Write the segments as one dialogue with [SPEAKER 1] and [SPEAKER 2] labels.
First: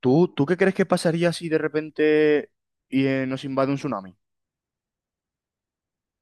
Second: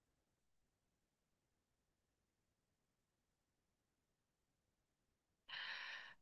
[SPEAKER 1] ¿Tú qué crees que pasaría si de repente y, nos invade un tsunami?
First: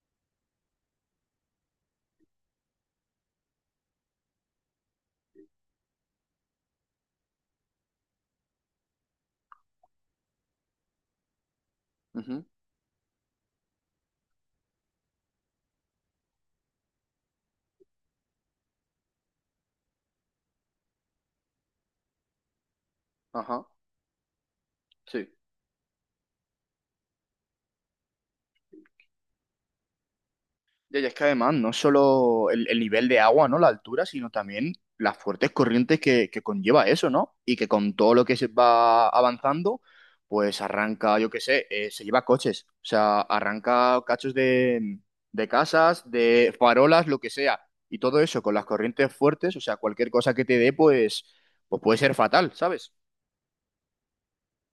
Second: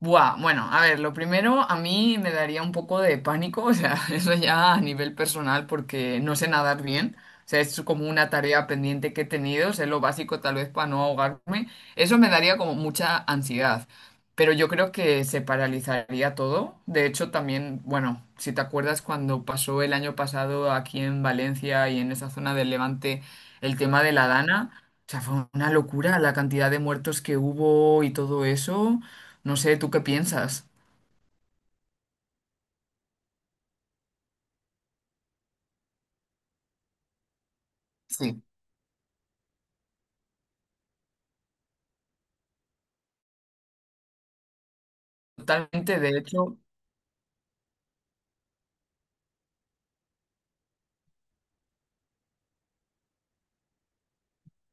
[SPEAKER 2] Buah, bueno, a ver, lo primero a mí me daría un poco de pánico, o sea, eso ya a nivel personal porque no sé nadar bien, o sea, es como una tarea pendiente que he tenido, sé lo básico tal vez para no ahogarme, eso me daría como mucha ansiedad, pero yo creo que se paralizaría todo, de hecho también, bueno, si te acuerdas cuando pasó el año pasado aquí en Valencia y en esa zona del Levante
[SPEAKER 1] Ajá,
[SPEAKER 2] el tema de la Dana, o sea,
[SPEAKER 1] sí.
[SPEAKER 2] fue una locura la cantidad de muertos que hubo y todo eso. No sé, ¿tú qué piensas?
[SPEAKER 1] Ya es que además no es solo el nivel de agua, ¿no? La altura, sino también las fuertes corrientes que conlleva eso, ¿no? Y que con todo lo que
[SPEAKER 2] Sí.
[SPEAKER 1] se va avanzando, pues arranca, yo qué sé, se lleva coches, o sea, arranca cachos de
[SPEAKER 2] Totalmente,
[SPEAKER 1] casas,
[SPEAKER 2] de
[SPEAKER 1] de
[SPEAKER 2] hecho,
[SPEAKER 1] farolas, lo que sea. Y todo eso con las corrientes fuertes, o sea, cualquier cosa que te dé, pues puede ser fatal, ¿sabes?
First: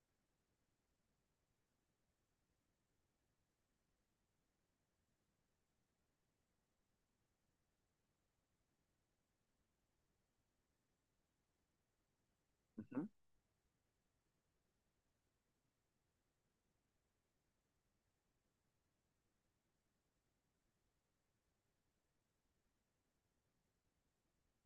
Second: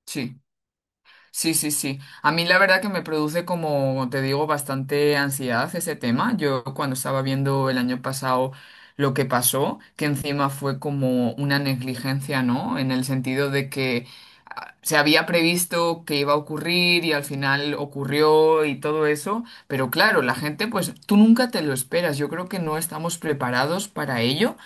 [SPEAKER 2] sí, sí, sí, sí. A mí la verdad que me produce, como te digo, bastante ansiedad ese tema. Yo cuando estaba viendo el año pasado lo que pasó, que encima fue como una negligencia, ¿no? En el
[SPEAKER 1] Ujú.
[SPEAKER 2] sentido de que ah, se había previsto que iba a ocurrir y al final ocurrió y todo eso, pero claro, la gente, pues tú nunca te lo esperas. Yo creo que no estamos preparados para ello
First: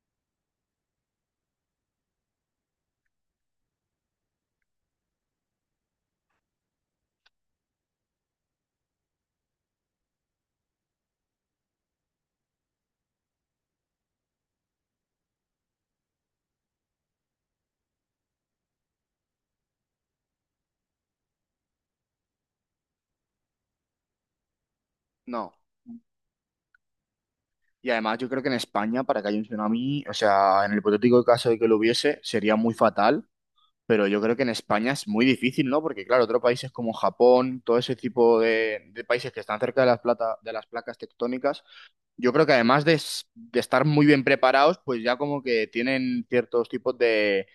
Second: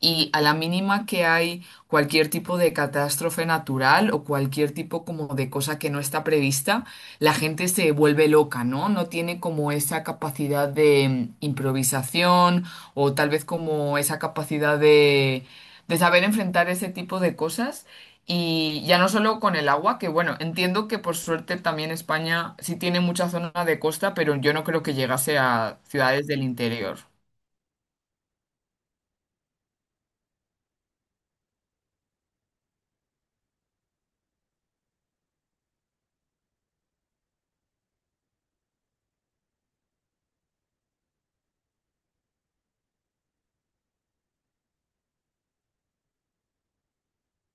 [SPEAKER 2] y a la mínima que hay cualquier tipo de catástrofe natural o cualquier tipo como de cosa que no está prevista, la gente se vuelve loca, ¿no? No tiene como esa capacidad de improvisación o tal vez como esa capacidad de saber enfrentar ese tipo de cosas. Y ya no solo con el agua, que bueno, entiendo que por suerte también España sí tiene mucha zona de costa, pero yo no creo que llegase
[SPEAKER 1] No.
[SPEAKER 2] a ciudades del interior.
[SPEAKER 1] Y además yo creo que en España, para que haya un tsunami, o sea, en el hipotético caso de que lo hubiese, sería muy fatal, pero yo creo que en España es muy difícil, ¿no? Porque claro, otros países como Japón, todo ese tipo de países que están cerca de las plata, de las placas tectónicas, yo creo que además de, de estar muy bien preparados, pues ya como que tienen ciertos tipos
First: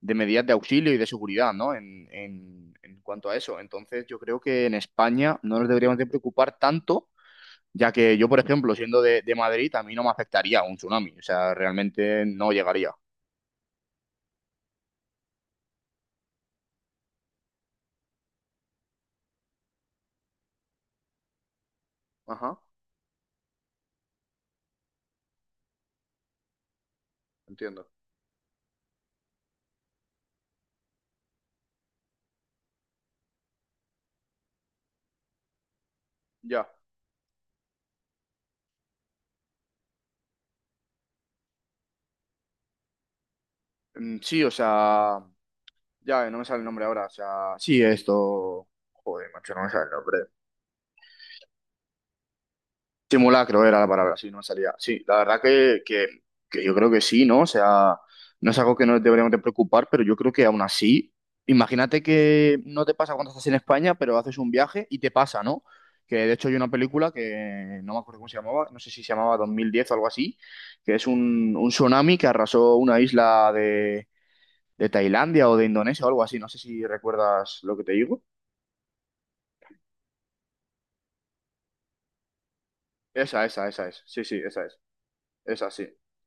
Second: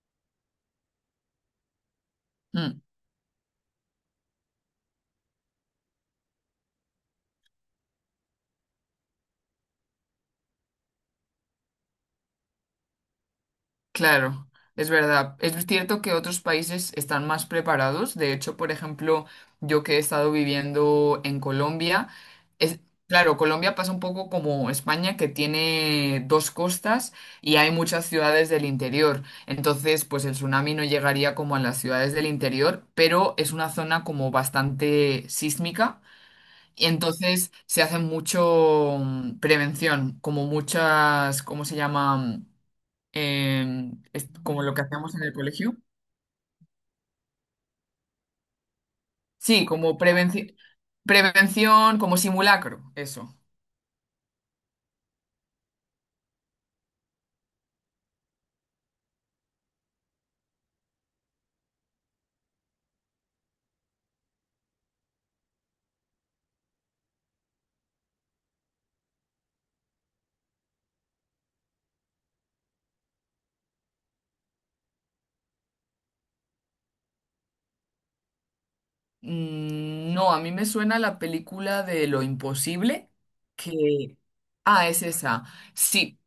[SPEAKER 1] de medidas de auxilio y de seguridad, ¿no? En, en,
[SPEAKER 2] Mm.
[SPEAKER 1] en cuanto a eso. Entonces yo creo que en España no nos deberíamos de preocupar tanto ya que yo, por ejemplo, siendo de Madrid, a mí no me afectaría un tsunami, o sea, realmente no llegaría.
[SPEAKER 2] Claro, es verdad. Es cierto que otros países están más preparados. De hecho, por ejemplo, yo que he estado viviendo en Colombia,
[SPEAKER 1] Ajá,
[SPEAKER 2] es, claro, Colombia pasa un poco como España, que tiene dos costas y hay
[SPEAKER 1] entiendo.
[SPEAKER 2] muchas ciudades del interior. Entonces, pues el tsunami no llegaría como a las ciudades del interior, pero es una zona como bastante sísmica.
[SPEAKER 1] Ya.
[SPEAKER 2] Y entonces se hace mucho prevención, como muchas, ¿cómo se llama?
[SPEAKER 1] Mm.
[SPEAKER 2] Es
[SPEAKER 1] Sí, o
[SPEAKER 2] como lo que hacíamos
[SPEAKER 1] sea,
[SPEAKER 2] en el colegio.
[SPEAKER 1] ya, no me sale el nombre ahora, o sea, sí, esto... Joder, macho, no
[SPEAKER 2] Sí,
[SPEAKER 1] me sale el
[SPEAKER 2] como
[SPEAKER 1] nombre.
[SPEAKER 2] prevención, como simulacro, eso.
[SPEAKER 1] Simulacro era la palabra, sí, no me salía. Sí, la verdad que yo creo que sí, ¿no? O sea, no es algo que nos deberíamos de preocupar, pero yo creo que aún así, imagínate que no te pasa cuando estás en España, pero haces un viaje y te pasa, ¿no? Que de hecho hay una película que no me acuerdo cómo se llamaba, no sé si se llamaba 2010 o algo así, que es un tsunami que arrasó una isla de Tailandia o de Indonesia o algo así, no sé si recuerdas lo que te digo.
[SPEAKER 2] Mm, no, a mí me suena la película de Lo Imposible,
[SPEAKER 1] Esa es,
[SPEAKER 2] que...
[SPEAKER 1] sí, sí, esa es,
[SPEAKER 2] Ah, es esa.
[SPEAKER 1] esa sí,
[SPEAKER 2] Sí,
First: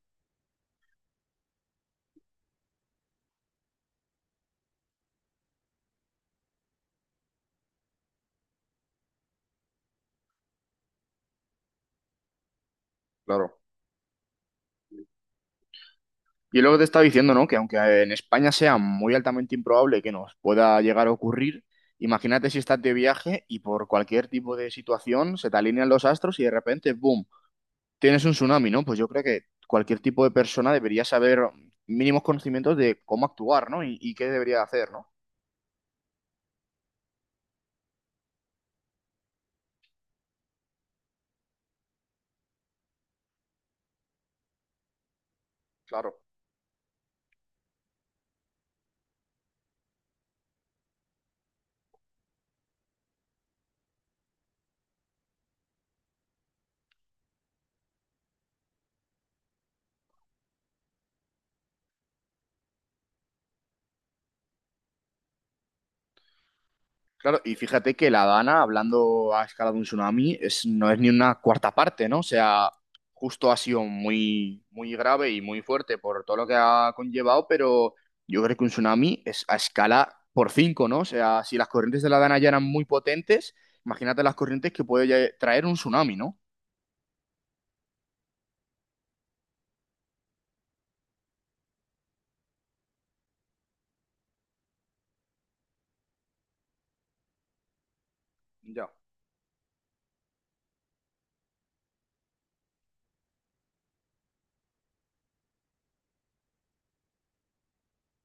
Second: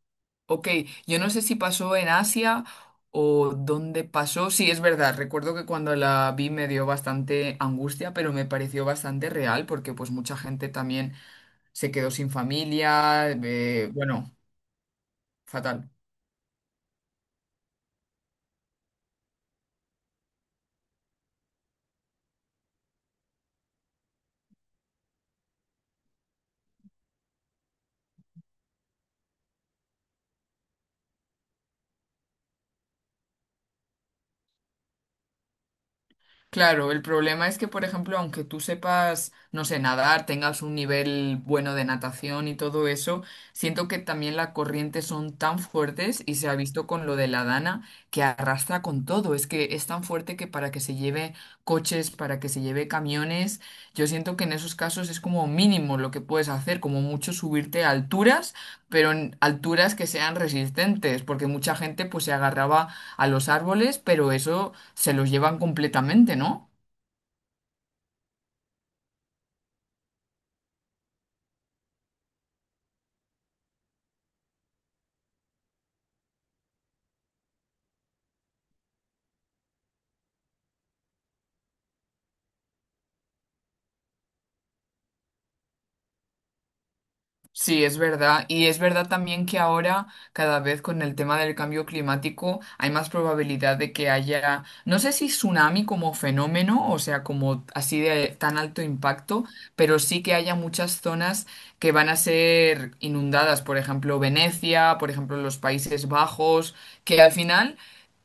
[SPEAKER 2] ok. Yo no sé si pasó en Asia o dónde pasó. Sí, es verdad. Recuerdo que cuando la vi me dio bastante angustia, pero me pareció bastante real porque pues mucha gente también se quedó sin familia.
[SPEAKER 1] claro.
[SPEAKER 2] Bueno, fatal.
[SPEAKER 1] Y es lo que te estaba diciendo, ¿no? Que aunque en España sea muy altamente improbable que nos pueda llegar a ocurrir, imagínate si estás de viaje y por cualquier tipo de situación se te alinean los astros y de repente, ¡boom!, tienes un tsunami, ¿no? Pues yo creo que cualquier tipo de persona debería saber mínimos conocimientos de cómo actuar, ¿no? Y qué debería hacer, ¿no?
[SPEAKER 2] Claro, el problema es que, por ejemplo, aunque tú sepas, no sé, nadar, tengas un nivel bueno de natación y todo eso, siento que también las corrientes son tan
[SPEAKER 1] Claro.
[SPEAKER 2] fuertes y se ha visto con lo de la Dana que arrastra con todo. Es que es tan fuerte que para que se lleve coches, para que se lleve camiones, yo siento que en esos casos es como mínimo lo que puedes hacer, como mucho subirte a alturas, pero en alturas que sean resistentes, porque mucha gente pues se agarraba a los árboles, pero eso se los llevan completamente, ¿no?
[SPEAKER 1] Claro, y fíjate que la Dana, hablando a escala de un tsunami, es, no es ni una cuarta parte, ¿no? O sea, justo ha sido muy, muy grave y muy fuerte por todo lo que ha conllevado, pero yo creo que un tsunami es a escala por cinco, ¿no? O sea, si las corrientes de la Dana ya eran muy potentes, imagínate las corrientes que puede ya traer un tsunami, ¿no?
[SPEAKER 2] Sí, es verdad. Y es verdad también que ahora, cada vez con el tema del cambio climático, hay más probabilidad de que haya, no sé si tsunami como fenómeno, o sea, como así de tan alto
[SPEAKER 1] Ya.
[SPEAKER 2] impacto, pero sí que haya muchas zonas que van a ser inundadas, por ejemplo, Venecia, por ejemplo, los Países Bajos, que al final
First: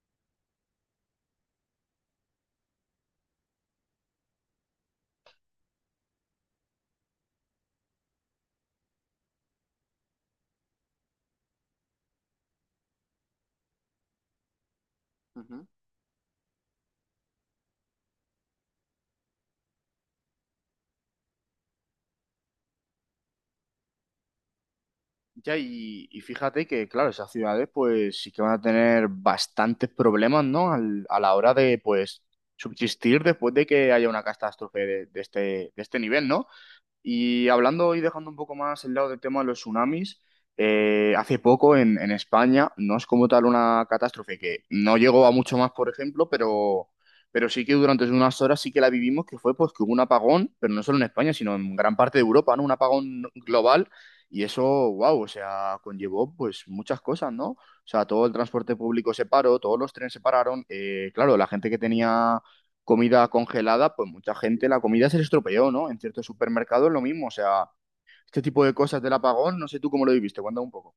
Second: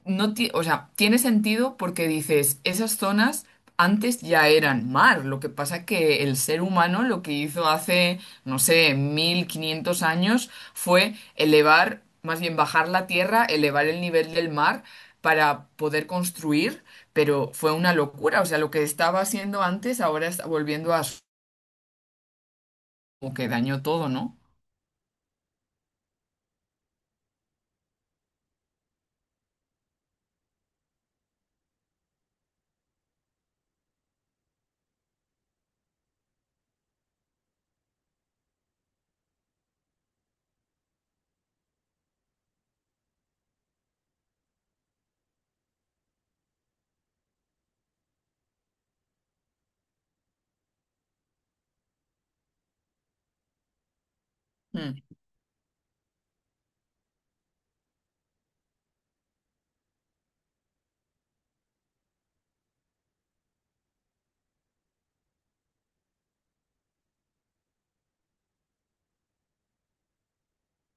[SPEAKER 2] no ti- o sea, tiene sentido porque dices, esas zonas antes ya eran mar, lo que pasa que el ser humano lo que hizo hace, no sé, 1500 años fue elevar, más bien bajar la tierra, elevar el nivel del mar para
[SPEAKER 1] Ujú.
[SPEAKER 2] poder construir, pero fue una locura, o sea, lo que estaba haciendo antes ahora está volviendo a su, como que dañó todo, ¿no?
[SPEAKER 1] Ya, y fíjate que, claro, esas ciudades pues sí que van a tener bastantes problemas, ¿no? A la hora de, pues, subsistir después de que haya una catástrofe de este nivel, ¿no? Y hablando y dejando un poco más el lado del tema de los tsunamis, hace poco en España no es como tal una catástrofe que no llegó a mucho más, por ejemplo, pero sí que durante unas horas sí que la vivimos, que fue pues que hubo un apagón, pero no solo en España, sino en gran parte de Europa, ¿no? Un apagón global y eso, wow, o sea, conllevó pues muchas cosas, ¿no? O sea, todo el transporte público se paró, todos los trenes se pararon, claro, la gente que tenía comida congelada, pues mucha gente la comida se le estropeó, ¿no? En ciertos supermercados lo mismo, o sea, este tipo de cosas del apagón, no sé tú cómo lo viviste, cuéntame un poco.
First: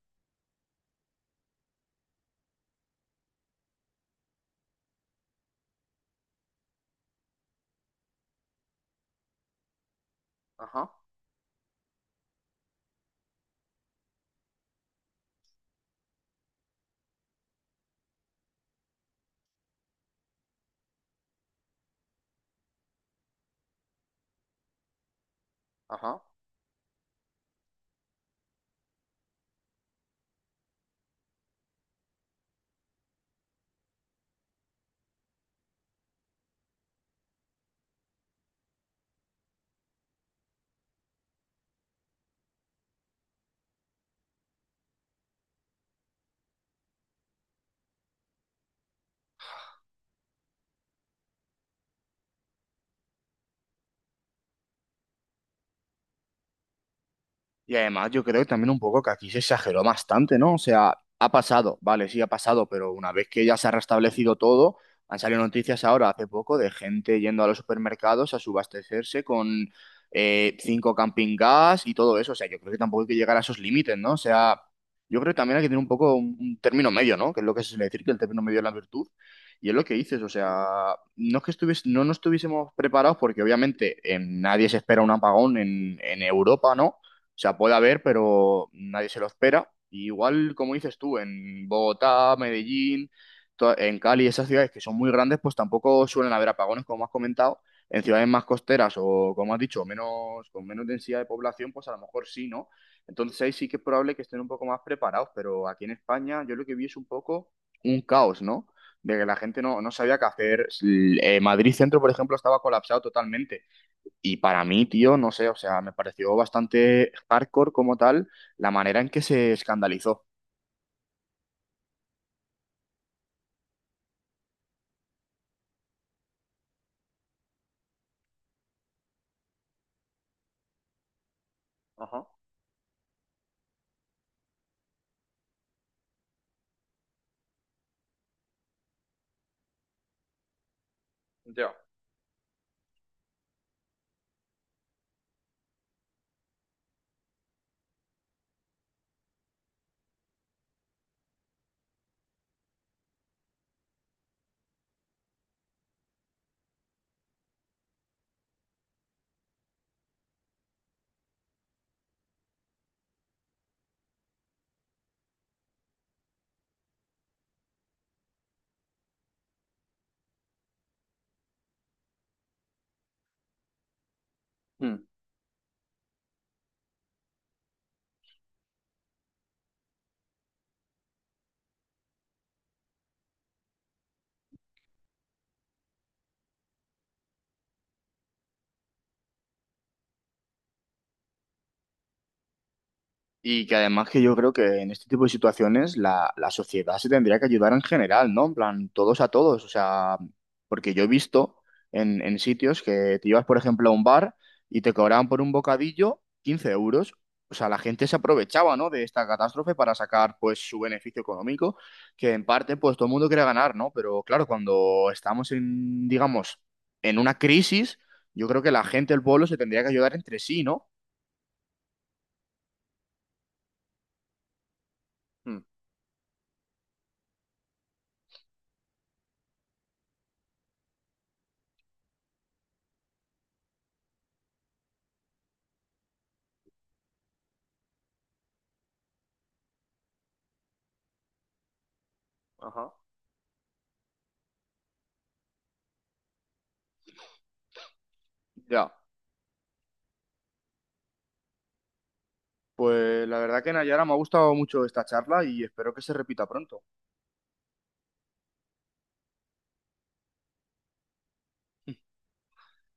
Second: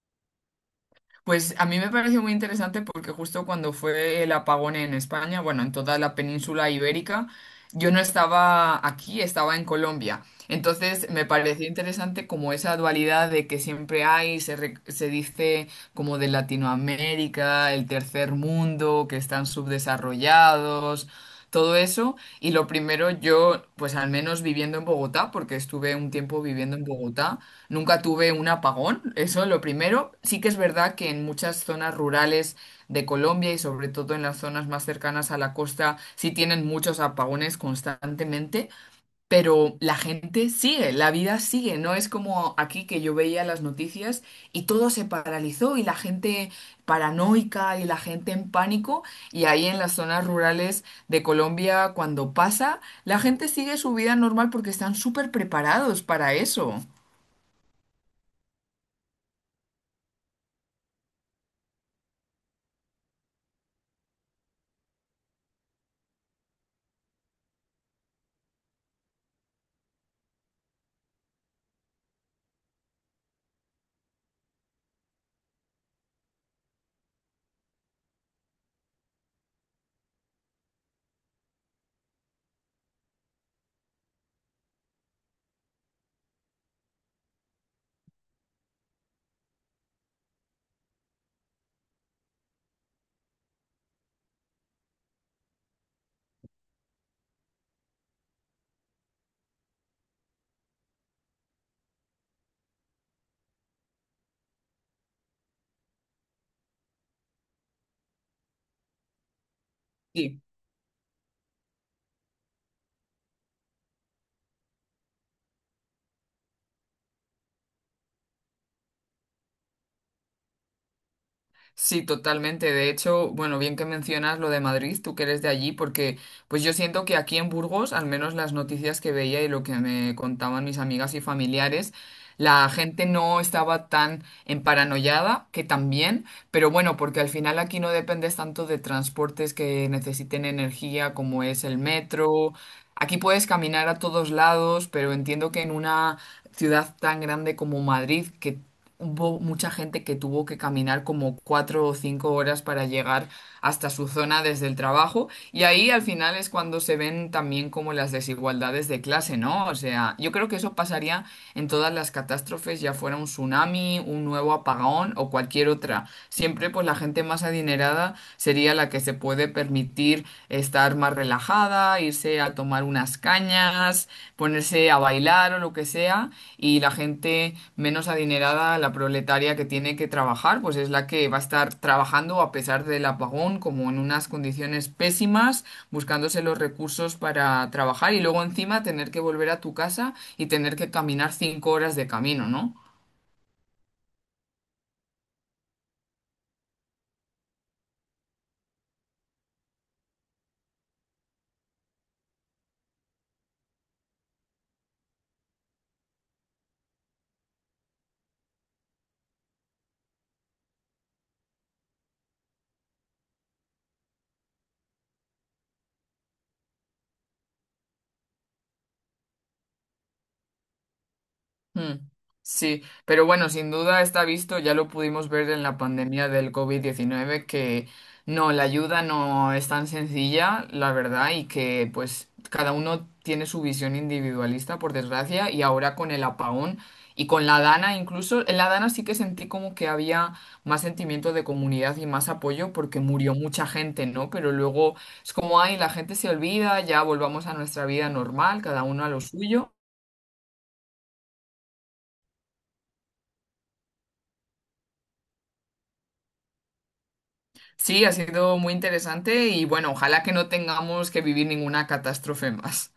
[SPEAKER 2] Pues a mí me pareció muy interesante porque justo cuando fue el apagón en España, bueno, en toda la península ibérica, yo no estaba aquí, estaba en Colombia.
[SPEAKER 1] Ajá,
[SPEAKER 2] Entonces me pareció interesante como esa dualidad de que siempre hay, se, se dice como de Latinoamérica, el tercer mundo, que están subdesarrollados, todo eso. Y lo primero, yo, pues al menos viviendo en Bogotá, porque estuve un
[SPEAKER 1] ajá.
[SPEAKER 2] tiempo viviendo en Bogotá, nunca tuve un apagón, eso es lo primero. Sí que es verdad que en muchas zonas rurales de Colombia y sobre todo en las zonas más cercanas a la costa, sí tienen muchos apagones constantemente. Pero la gente sigue, la vida sigue, no es como aquí que yo veía las noticias y todo se paralizó y la gente paranoica y la gente en pánico y ahí en las zonas rurales de Colombia cuando pasa, la gente sigue su vida normal porque están súper preparados para eso.
[SPEAKER 1] Y además yo creo que también un poco que aquí se exageró bastante, ¿no? O sea, ha pasado, vale, sí ha pasado, pero una vez que ya se ha restablecido todo, han salido noticias ahora hace poco de gente yendo a los supermercados a subastecerse con cinco camping gas y todo eso. O sea, yo creo que tampoco hay que llegar a esos límites, ¿no? O sea, yo creo que también hay que tener un poco un término medio, ¿no? Que es lo que se suele decir, que el término medio es la virtud. Y es lo que dices, o sea, no nos estuviésemos preparados porque obviamente nadie se espera un apagón en Europa, ¿no? O sea, puede haber, pero nadie se lo espera. Y igual, como dices tú, en Bogotá, Medellín, en Cali, esas ciudades que son muy grandes, pues tampoco suelen haber apagones, como has comentado. En ciudades más costeras o, como has dicho, menos, con menos densidad de población, pues a lo mejor sí, ¿no? Entonces ahí sí que es probable que estén un poco más preparados, pero aquí en España yo lo que vi es un poco un caos, ¿no? De que la gente no sabía qué
[SPEAKER 2] Sí.
[SPEAKER 1] hacer. S- Madrid Centro, por ejemplo, estaba colapsado totalmente. Y para mí, tío, no sé, o sea, me pareció bastante hardcore como tal la manera en que se escandalizó.
[SPEAKER 2] Sí, totalmente. De hecho, bueno, bien que mencionas lo de Madrid, tú que eres de allí, porque pues yo siento que aquí en Burgos, al menos las noticias que veía y lo que me contaban mis amigas y familiares,
[SPEAKER 1] Ajá,
[SPEAKER 2] la gente no estaba tan emparanoiada, que también, pero bueno, porque al final aquí no dependes tanto de transportes que necesiten energía como es
[SPEAKER 1] ya.
[SPEAKER 2] el metro. Aquí puedes caminar a todos lados, pero entiendo que en una ciudad tan grande como Madrid, que hubo mucha gente que tuvo que caminar como 4 o 5 horas para llegar hasta su zona desde el trabajo. Y ahí al final es cuando se ven también como las desigualdades de clase, ¿no? O sea, yo creo que eso pasaría en todas las catástrofes, ya fuera un tsunami, un nuevo apagón o cualquier otra. Siempre pues la gente más adinerada sería la que se puede permitir estar más relajada, irse a tomar unas cañas, ponerse
[SPEAKER 1] Mm.
[SPEAKER 2] a bailar o lo que sea, y la gente menos adinerada, la proletaria que tiene que trabajar, pues es la que va a estar trabajando a pesar del apagón, como en unas condiciones pésimas, buscándose los recursos para trabajar y luego encima tener que volver a tu casa y tener que caminar 5 horas de camino, ¿no?
[SPEAKER 1] Y que además que yo creo que en este tipo de situaciones la sociedad se tendría que ayudar en general, ¿no? En plan, todos a todos. O sea, porque yo he visto en sitios que te ibas, por ejemplo, a un bar y te cobraban por un bocadillo 15 euros. O sea, la gente se aprovechaba, ¿no? De esta catástrofe para sacar, pues, su beneficio económico, que en parte, pues, todo el mundo quiere ganar, ¿no? Pero claro, cuando estamos en, digamos, en una crisis, yo creo que la gente, el pueblo, se tendría que ayudar entre sí, ¿no?
[SPEAKER 2] Mm, sí, pero bueno, sin duda está visto, ya lo pudimos ver
[SPEAKER 1] Mm,
[SPEAKER 2] en la pandemia del COVID-19 que no, la ayuda no es tan sencilla, la verdad, y que pues cada uno tiene su visión individualista, por desgracia, y ahora con el apagón y con la Dana incluso, en la Dana sí que sentí como que había más sentimiento de comunidad y más apoyo
[SPEAKER 1] ajá.
[SPEAKER 2] porque murió mucha gente, ¿no? Pero luego es como, ay, la gente se olvida, ya volvamos a nuestra vida normal, cada
[SPEAKER 1] Ya.
[SPEAKER 2] uno a lo suyo.
[SPEAKER 1] Pues la verdad que Nayara me ha gustado mucho esta charla y espero que se repita pronto.
[SPEAKER 2] Sí, ha sido muy interesante y bueno, ojalá que no tengamos que vivir ninguna catástrofe más.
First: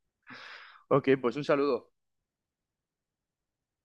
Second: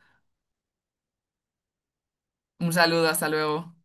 [SPEAKER 1] Ok, pues un saludo.
[SPEAKER 2] Un saludo, hasta luego.